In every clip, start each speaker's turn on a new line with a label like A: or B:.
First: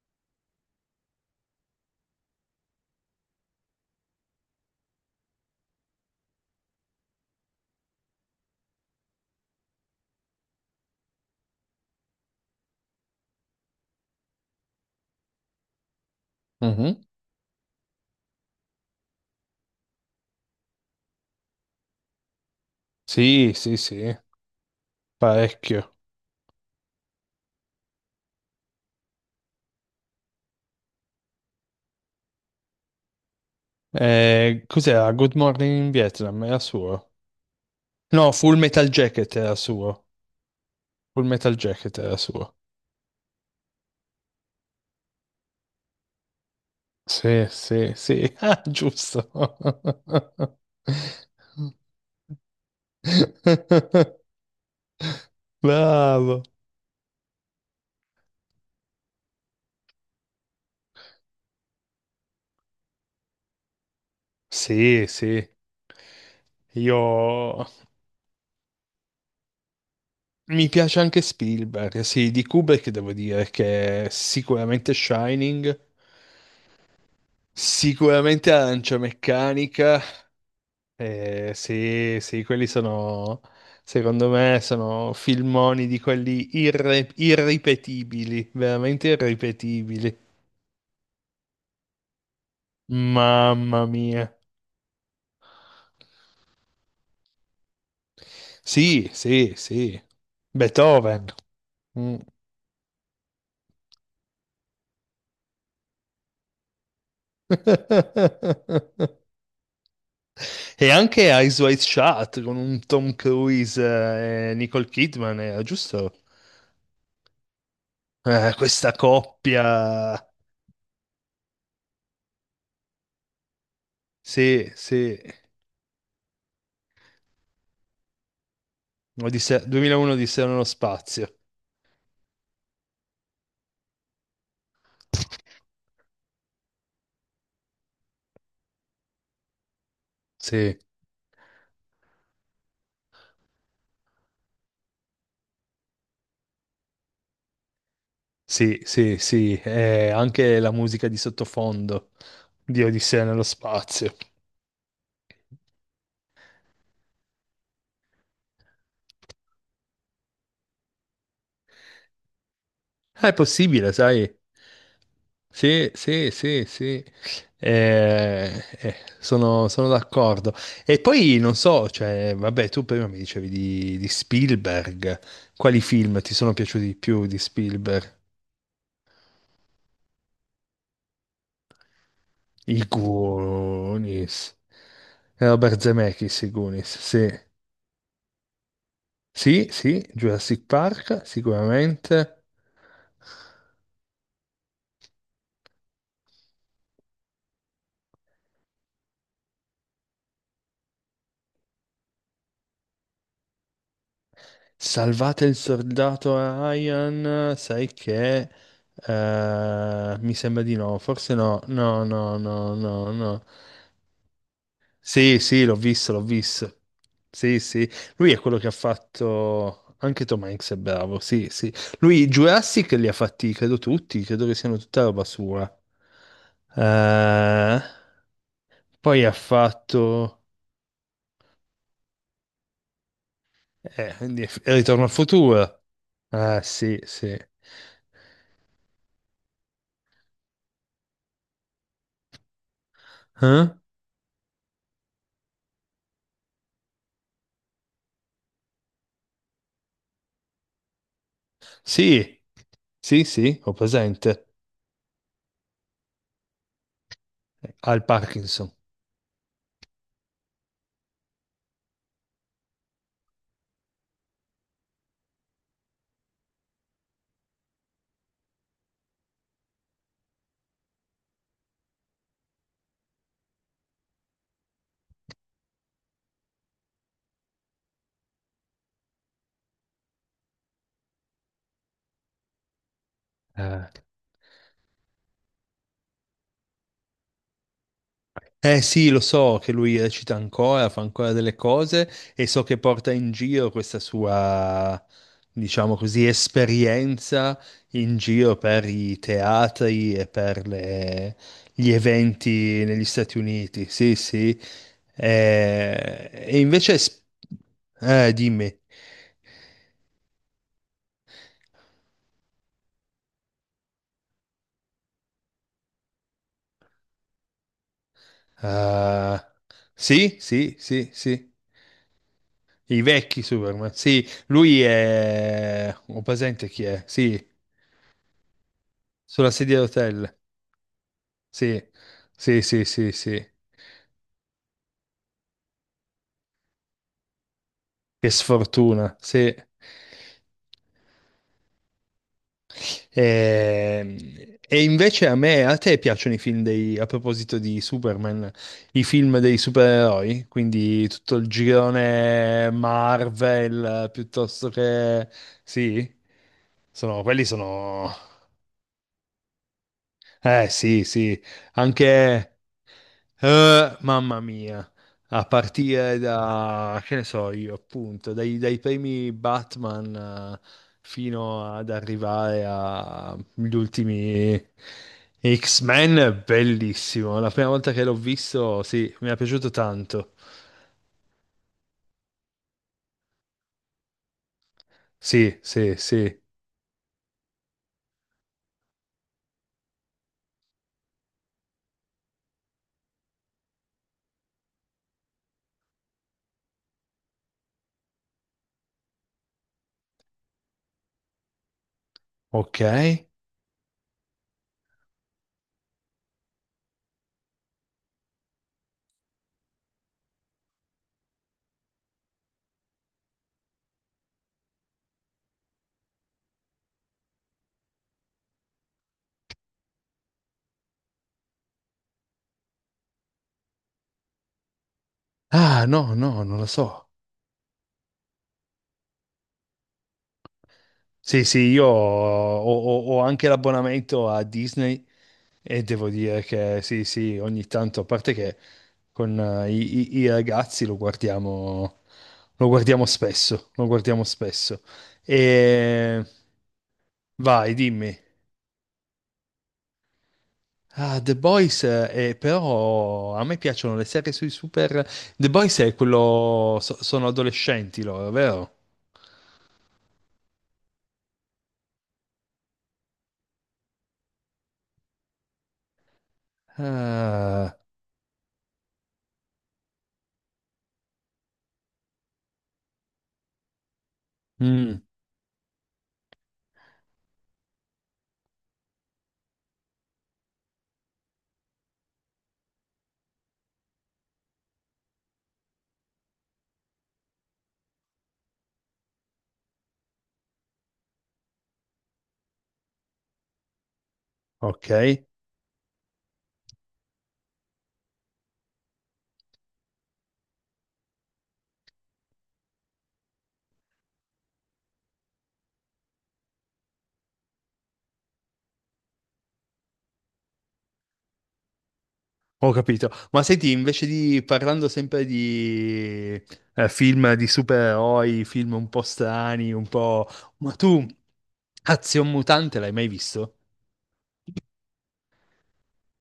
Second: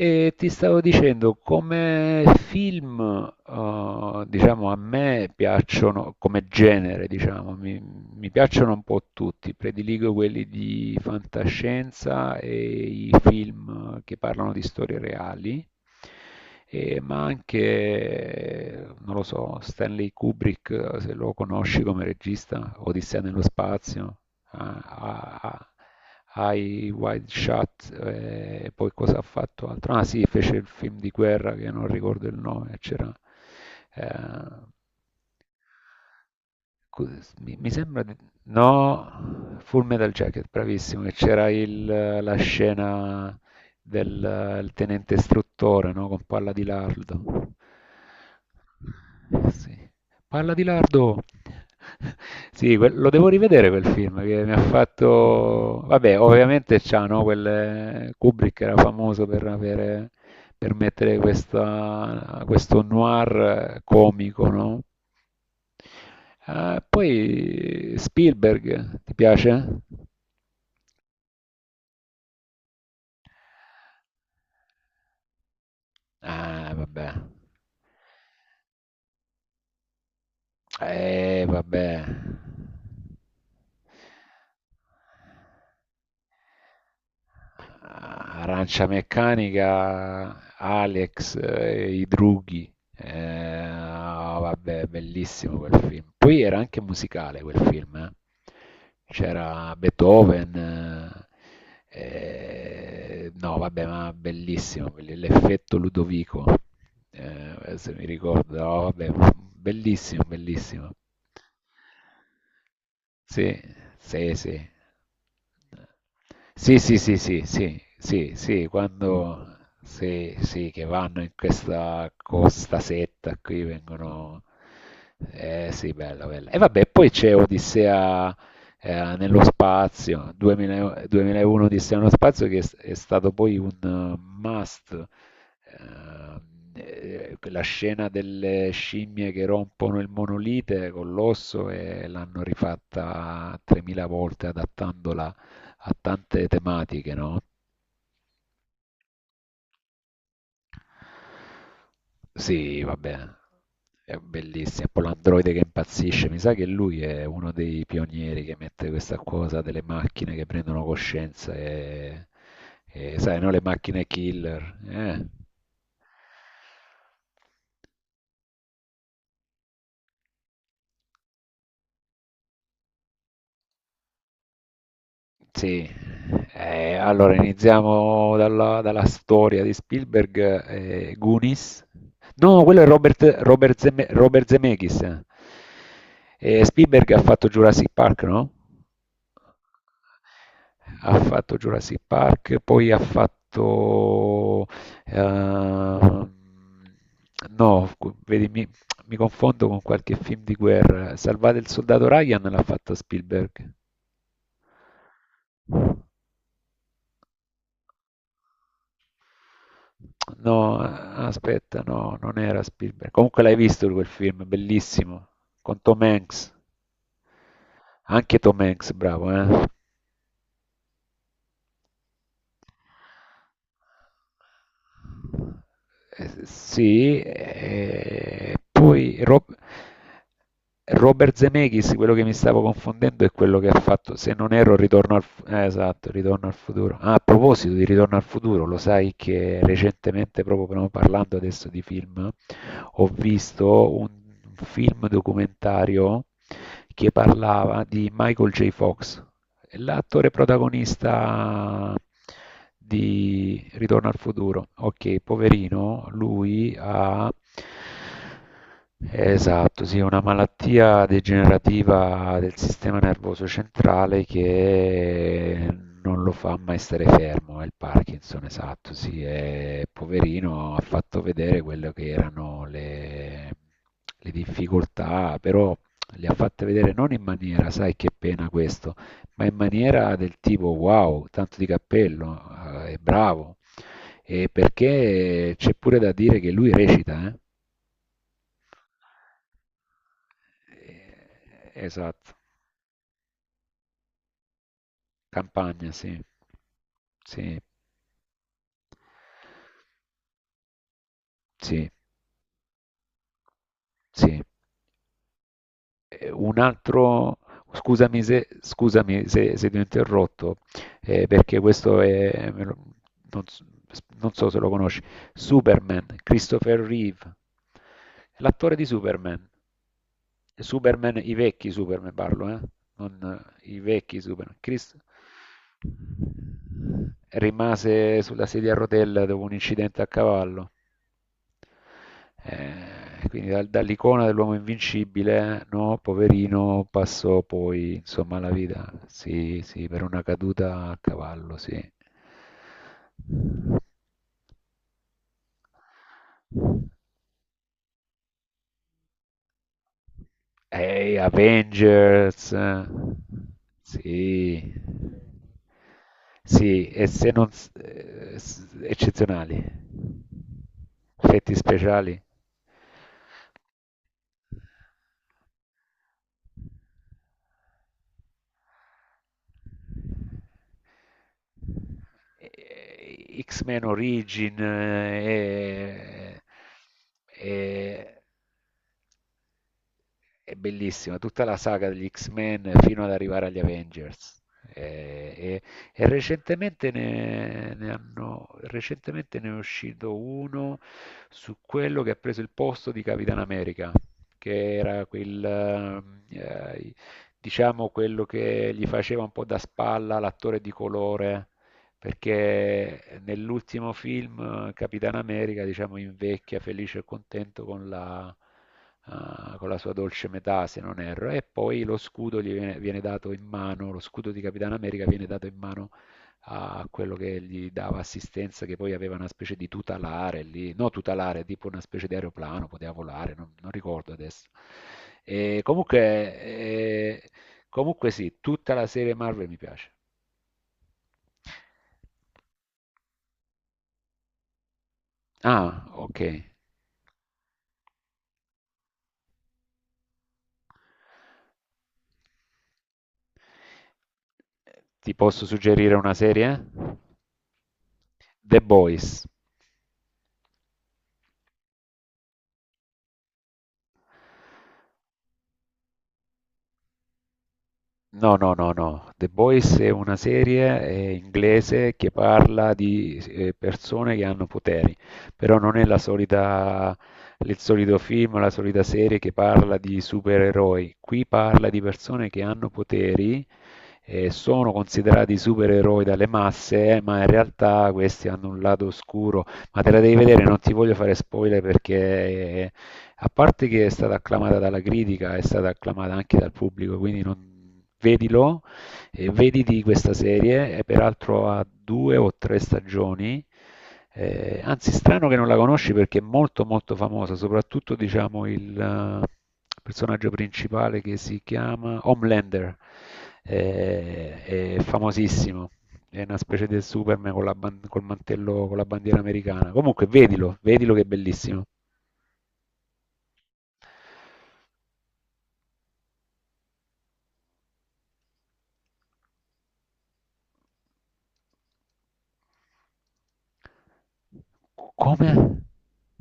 A: E ti stavo dicendo, come film, diciamo, a me piacciono, come genere, diciamo, mi piacciono un po' tutti, prediligo quelli di fantascienza e i film che parlano di storie reali,
B: Mhm.
A: ma anche, non lo so, Stanley Kubrick, se lo conosci come regista, Odissea nello
B: Sì, sì, sì,
A: spazio a- a-
B: parecchio.
A: ai Wild Shot, poi cosa ha fatto altro? Ah sì, fece il film di guerra che non ricordo il nome, c'era... eh,
B: Cos'era? Good Morning in Vietnam era suo.
A: Scusa, mi sembra di...
B: No, Full Metal Jacket era
A: No, Full
B: suo.
A: Metal Jacket, bravissimo, che
B: Full
A: c'era
B: Metal Jacket era
A: la
B: suo.
A: scena del il tenente istruttore, no? Con palla di
B: Sì,
A: lardo.
B: sì, sì. Ah, giusto.
A: Sì. Palla di lardo. Sì, lo devo rivedere quel film che mi ha fatto... Vabbè,
B: Bravo.
A: ovviamente c'ha, no? Quel... Kubrick era famoso per avere... per mettere questa... questo noir comico, no?
B: Sì, sì.
A: Ah,
B: Io
A: poi Spielberg, ti piace?
B: mi piace anche Spielberg, sì, di Kubrick devo dire che sicuramente Shining.
A: Ah, vabbè.
B: Sicuramente Arancia Meccanica,
A: Vabbè.
B: sì, sì, quelli sono, secondo me, sono filmoni di quelli irripetibili,
A: Arancia
B: veramente irripetibili.
A: Meccanica, Alex, i drughi.
B: Mamma mia.
A: Ah, vabbè, bellissimo quel film. Poi era anche musicale quel film, eh.
B: Sì, sì,
A: C'era
B: sì.
A: Beethoven.
B: Beethoven. Mm.
A: eh, no, vabbè, ma bellissimo, l'effetto Ludovico. Se mi ricordo, no, vabbè, bellissimo,
B: E
A: bellissimo.
B: anche Eyes Wide Shut con un Tom
A: Sì,
B: Cruise
A: sì, sì.
B: e Nicole Kidman, era giusto?
A: Sì, sì, sì, sì, sì, sì, sì,
B: Questa
A: quando
B: coppia.
A: sì, sì, che vanno in questa costa setta qui vengono.
B: Sì, sì.
A: Eh sì, bella, bella. E vabbè, poi c'è Odissea nello
B: 2001
A: spazio,
B: Odissea nello
A: 2000
B: spazio.
A: 2001 Odissea nello spazio che è stato poi un must. Ehm, la scena delle scimmie che rompono il
B: Sì,
A: monolite con l'osso e l'hanno rifatta 3000 volte adattandola a tante tematiche, no?
B: sì, sì, sì, e anche la musica di sottofondo
A: Sì,
B: di
A: vabbè,
B: Odissea nello spazio.
A: è bellissimo. Poi l'androide che impazzisce, mi sa che lui è uno dei pionieri che mette questa cosa delle macchine che prendono coscienza e
B: Ah, è
A: sai, no, le
B: possibile,
A: macchine
B: sai?
A: killer, eh?
B: Sì, sì, sì, sì. Sono d'accordo. E poi non so, cioè, vabbè, tu prima mi dicevi di Spielberg. Quali
A: Sì,
B: film ti sono piaciuti di più
A: allora
B: di Spielberg?
A: iniziamo dalla storia di Spielberg, Goonies. No, quello
B: I
A: è Robert
B: Goonies.
A: Zemeckis.
B: Robert Zemeckis, i Goonies,
A: Spielberg ha
B: sì.
A: fatto Jurassic Park, no?
B: Sì, sì, Jurassic
A: Ha
B: Park,
A: fatto Jurassic
B: sicuramente.
A: Park, poi ha fatto, ehm, no, cu vedi mi confondo con qualche film di guerra. Salvate il soldato Ryan l'ha fatto Spielberg.
B: Salvate il soldato Ryan, sai che mi sembra di
A: No,
B: no, forse no,
A: aspetta,
B: no,
A: no,
B: no,
A: non era
B: no,
A: Spielberg.
B: no,
A: Comunque
B: no.
A: l'hai visto quel film, bellissimo,
B: Sì, sì, l'ho
A: con Tom
B: visto, l'ho
A: Hanks.
B: visto. Sì, sì. Lui è
A: Anche Tom
B: quello che ha
A: Hanks, bravo, eh?
B: fatto. Anche Tom Hanks è bravo, sì, sì. Lui Jurassic li ha fatti, credo tutti, credo che siano tutta roba sua.
A: Sì,
B: Eh,
A: e poi
B: poi ha fatto.
A: Robert Zemeckis, quello che mi stavo confondendo è quello che ha fatto, se
B: Quindi
A: non erro,
B: Ritorno al futuro.
A: Esatto, Ritorno al
B: Ah,
A: futuro.
B: sì,
A: Ah, a
B: sì.
A: proposito di Ritorno al futuro, lo sai che recentemente, proprio però parlando adesso di film, ho
B: Eh?
A: visto un film documentario che parlava di Michael J. Fox. L'attore protagonista
B: Sì, sì, sì,
A: di
B: ho
A: Ritorno al
B: presente.
A: futuro. Ok, poverino, lui ha...
B: Al Parkinson.
A: Esatto, sì, una malattia degenerativa del sistema nervoso centrale che non lo fa mai stare fermo, è il Parkinson, esatto, sì, è poverino, ha fatto vedere quello che erano le difficoltà, però le ha fatte vedere non in maniera, sai che pena questo, ma in maniera del tipo wow, tanto di cappello, è bravo,
B: Eh.
A: e perché c'è pure da dire che lui recita, eh?
B: Eh sì, lo so che lui recita ancora, fa ancora delle cose
A: Esatto,
B: e so che porta in giro questa sua,
A: campagna,
B: diciamo
A: sì,
B: così, esperienza
A: sì,
B: in giro per i teatri e per
A: sì,
B: gli eventi negli Stati Uniti. Sì,
A: sì.
B: sì.
A: Un
B: E invece.
A: altro, scusami se,
B: Dimmi.
A: scusami se, se ti ho interrotto, perché questo è, me non, non so se lo conosci, Superman, Christopher Reeve, l'attore di Superman,
B: Ah, sì, sì, sì,
A: Superman, i
B: sì.
A: vecchi Superman parlo, eh?
B: I vecchi
A: Non, i
B: Superman.
A: vecchi
B: Sì,
A: Superman.
B: lui
A: Chris
B: è. Ho presente chi è? Sì.
A: rimase sulla sedia a rotella dopo un
B: Sulla sedia a
A: incidente a
B: rotelle.
A: cavallo.
B: Sì, sì, sì, sì,
A: Eh, quindi
B: sì.
A: dal- dall'icona dell'uomo invincibile, no, poverino, passò poi
B: Che
A: insomma alla vita.
B: sfortuna, sì.
A: Sì, sì, per una caduta a cavallo, sì.
B: E invece a te piacciono i film dei, a proposito di Superman, i film dei supereroi? Quindi
A: Ehi,
B: tutto il
A: Avengers.
B: girone Marvel, piuttosto
A: Sì.
B: che. Sì?
A: Sì, e se
B: Quelli
A: non...
B: sono.
A: eccezionali.
B: Eh sì, sì.
A: Effetti speciali.
B: Anche. Mamma mia, a partire da, che ne so io, appunto, dai, dai primi Batman eh, fino ad arrivare agli
A: X-Men Origin
B: ultimi X-Men, è bellissimo. La prima volta che l'ho
A: eh,
B: visto, sì, mi è piaciuto tanto.
A: è bellissima, tutta la saga degli X-Men fino ad arrivare agli Avengers. Eh,
B: Sì,
A: E,
B: sì,
A: e
B: sì.
A: recentemente, ne hanno, recentemente ne è uscito uno su quello che ha preso il posto di Capitan America, che era quel, eh, diciamo quello che gli faceva un po' da spalla l'attore di colore
B: Ok.
A: perché nell'ultimo film Capitan America, diciamo, invecchia felice e contento con la, con la sua dolce metà, se non erro, e poi lo scudo gli viene dato in mano, lo scudo di Capitan America viene dato in mano a quello che gli dava assistenza, che poi aveva una specie di tutelare lì, no tutelare, tipo una specie di aeroplano, poteva volare, non ricordo adesso. E
B: Ah,
A: comunque,
B: no, no, non lo so.
A: eh, comunque sì, tutta la serie Marvel mi piace.
B: Sì, sì, io ho, ho anche l'abbonamento a Disney. E
A: Ah,
B: devo
A: ok.
B: dire che sì, sì, ogni tanto, a parte che con i ragazzi lo guardiamo spesso, lo guardiamo spesso.
A: Ti posso suggerire una
B: E
A: serie?
B: vai, dimmi.
A: The Boys.
B: Ah, The Boys, però a me piacciono le serie sui super. The Boys è quello. Sono adolescenti loro,
A: No, no, no,
B: vero?
A: no. The Boys è una serie inglese che parla di persone che hanno poteri, però non è la solita, il
B: Ah,
A: solito film, la solita serie che parla di supereroi. Qui parla di persone che hanno poteri sono
B: mm,
A: considerati supereroi dalle masse, ma in realtà questi hanno un lato oscuro, ma te la devi vedere, non ti voglio fare spoiler perché a parte che è stata acclamata dalla critica, è stata acclamata anche dal pubblico, quindi vedilo e vediti questa serie, è peraltro a due o tre stagioni.
B: ok.
A: Anzi, strano che non la conosci perché è molto molto famosa, soprattutto diciamo il personaggio principale che si chiama Homelander, eh, è famosissimo. È una specie del Superman con la, col mantello, con la bandiera americana. Comunque, vedilo, vedilo che è bellissimo.
B: Ho capito. Ma senti, invece di parlando sempre di film di supereroi, film un po' strani, un po'. Ma tu, Azion Mutante l'hai mai visto?
A: Come?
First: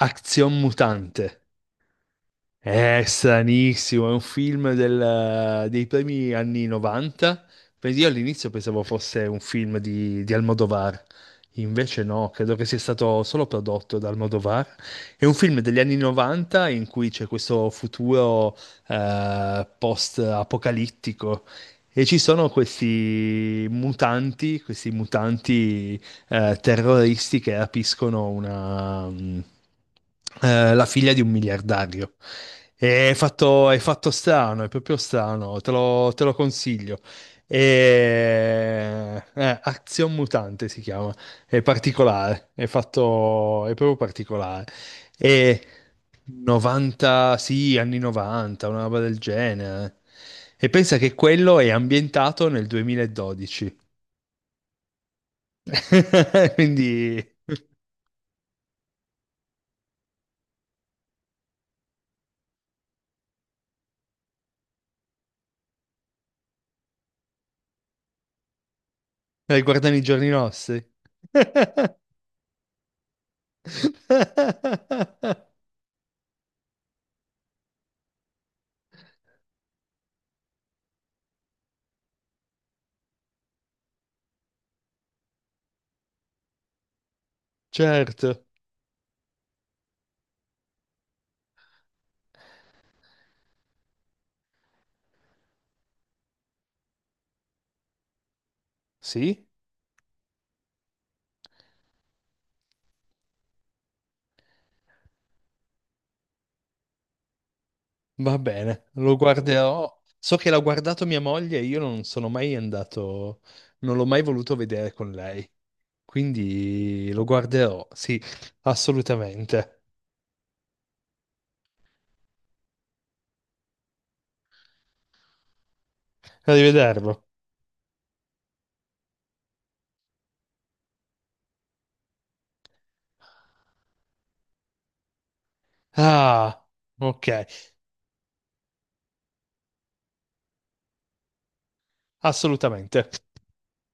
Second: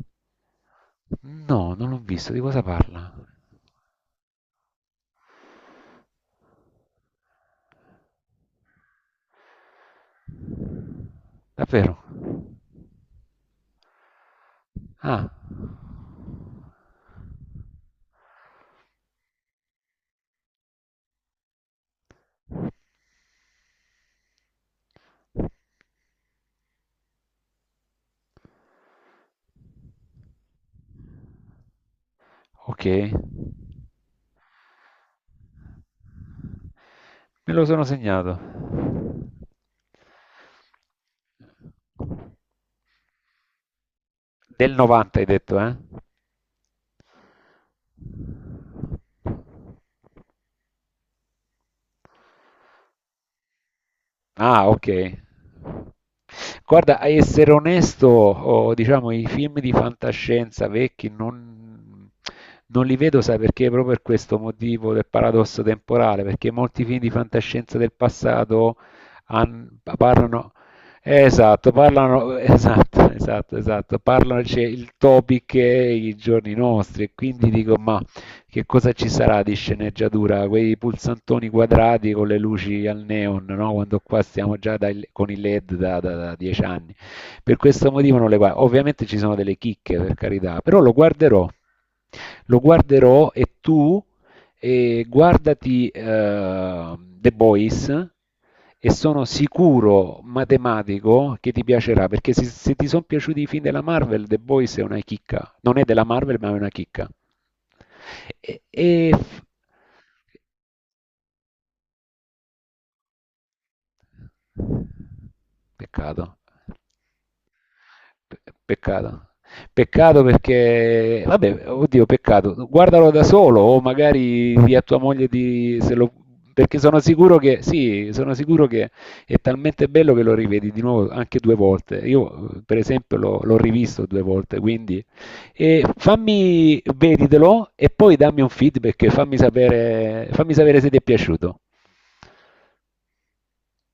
B: Azion Mutante.
A: No, non l'ho visto. Di cosa
B: È
A: parla?
B: stranissimo, è un film dei primi anni 90. Quindi io all'inizio pensavo fosse un film di, Almodovar,
A: Davvero?
B: invece no, credo che sia stato solo prodotto da Almodovar. È
A: Ah,
B: un film degli anni 90 in cui c'è questo futuro post-apocalittico e ci sono questi mutanti terroristi che rapiscono la figlia di un miliardario.
A: ok.
B: È fatto, strano, è proprio strano, te lo consiglio.
A: Me lo sono segnato.
B: Azion Mutante si chiama, è particolare, è fatto, è proprio particolare.
A: Del 90 hai detto,
B: E
A: eh?
B: 90, sì, anni 90, una roba del genere. E pensa che quello è ambientato nel 2012.
A: Ah, ok. Guarda, a
B: Quindi.
A: essere onesto, oh, diciamo, i film di fantascienza vecchi non li vedo, sai perché? Proprio per questo motivo del paradosso temporale, perché molti film di fantascienza del passato
B: Guardano i giorni
A: parlano,
B: nostri.
A: esatto, parlano, esatto, esatto, esatto, parlano, c'è il topic e i giorni nostri, e quindi dico, ma che cosa ci sarà di sceneggiatura? Quei pulsantoni quadrati con le luci al neon, no? Quando qua stiamo già con i LED da, da- da 10 anni. Per questo motivo non le
B: Certo,
A: guardo. Ovviamente ci sono delle chicche, per carità, però lo guarderò. Lo guarderò e tu e guardati The Boys e sono
B: sì,
A: sicuro matematico che ti piacerà perché se ti sono piaciuti i film della Marvel The Boys è una chicca non è della Marvel ma è una chicca
B: va
A: e,
B: bene,
A: e-
B: lo guarderò. So che l'ha guardato mia moglie e io non sono mai andato, non l'ho mai voluto vedere con lei.
A: peccato.
B: Quindi lo guarderò, sì,
A: Pe- Peccato.
B: assolutamente.
A: Peccato perché, vabbè, oddio, peccato. Guardalo da solo o magari di a tua moglie di, se lo- perché sono
B: Arrivederlo.
A: sicuro che, sì, sono sicuro che è talmente bello che lo rivedi di nuovo anche due volte. Io, per esempio, l'ho rivisto due volte, quindi e
B: Ah,
A: fammi,
B: ok,
A: veditelo e poi dammi un feedback, fammi sapere se ti è piaciuto.
B: assolutamente.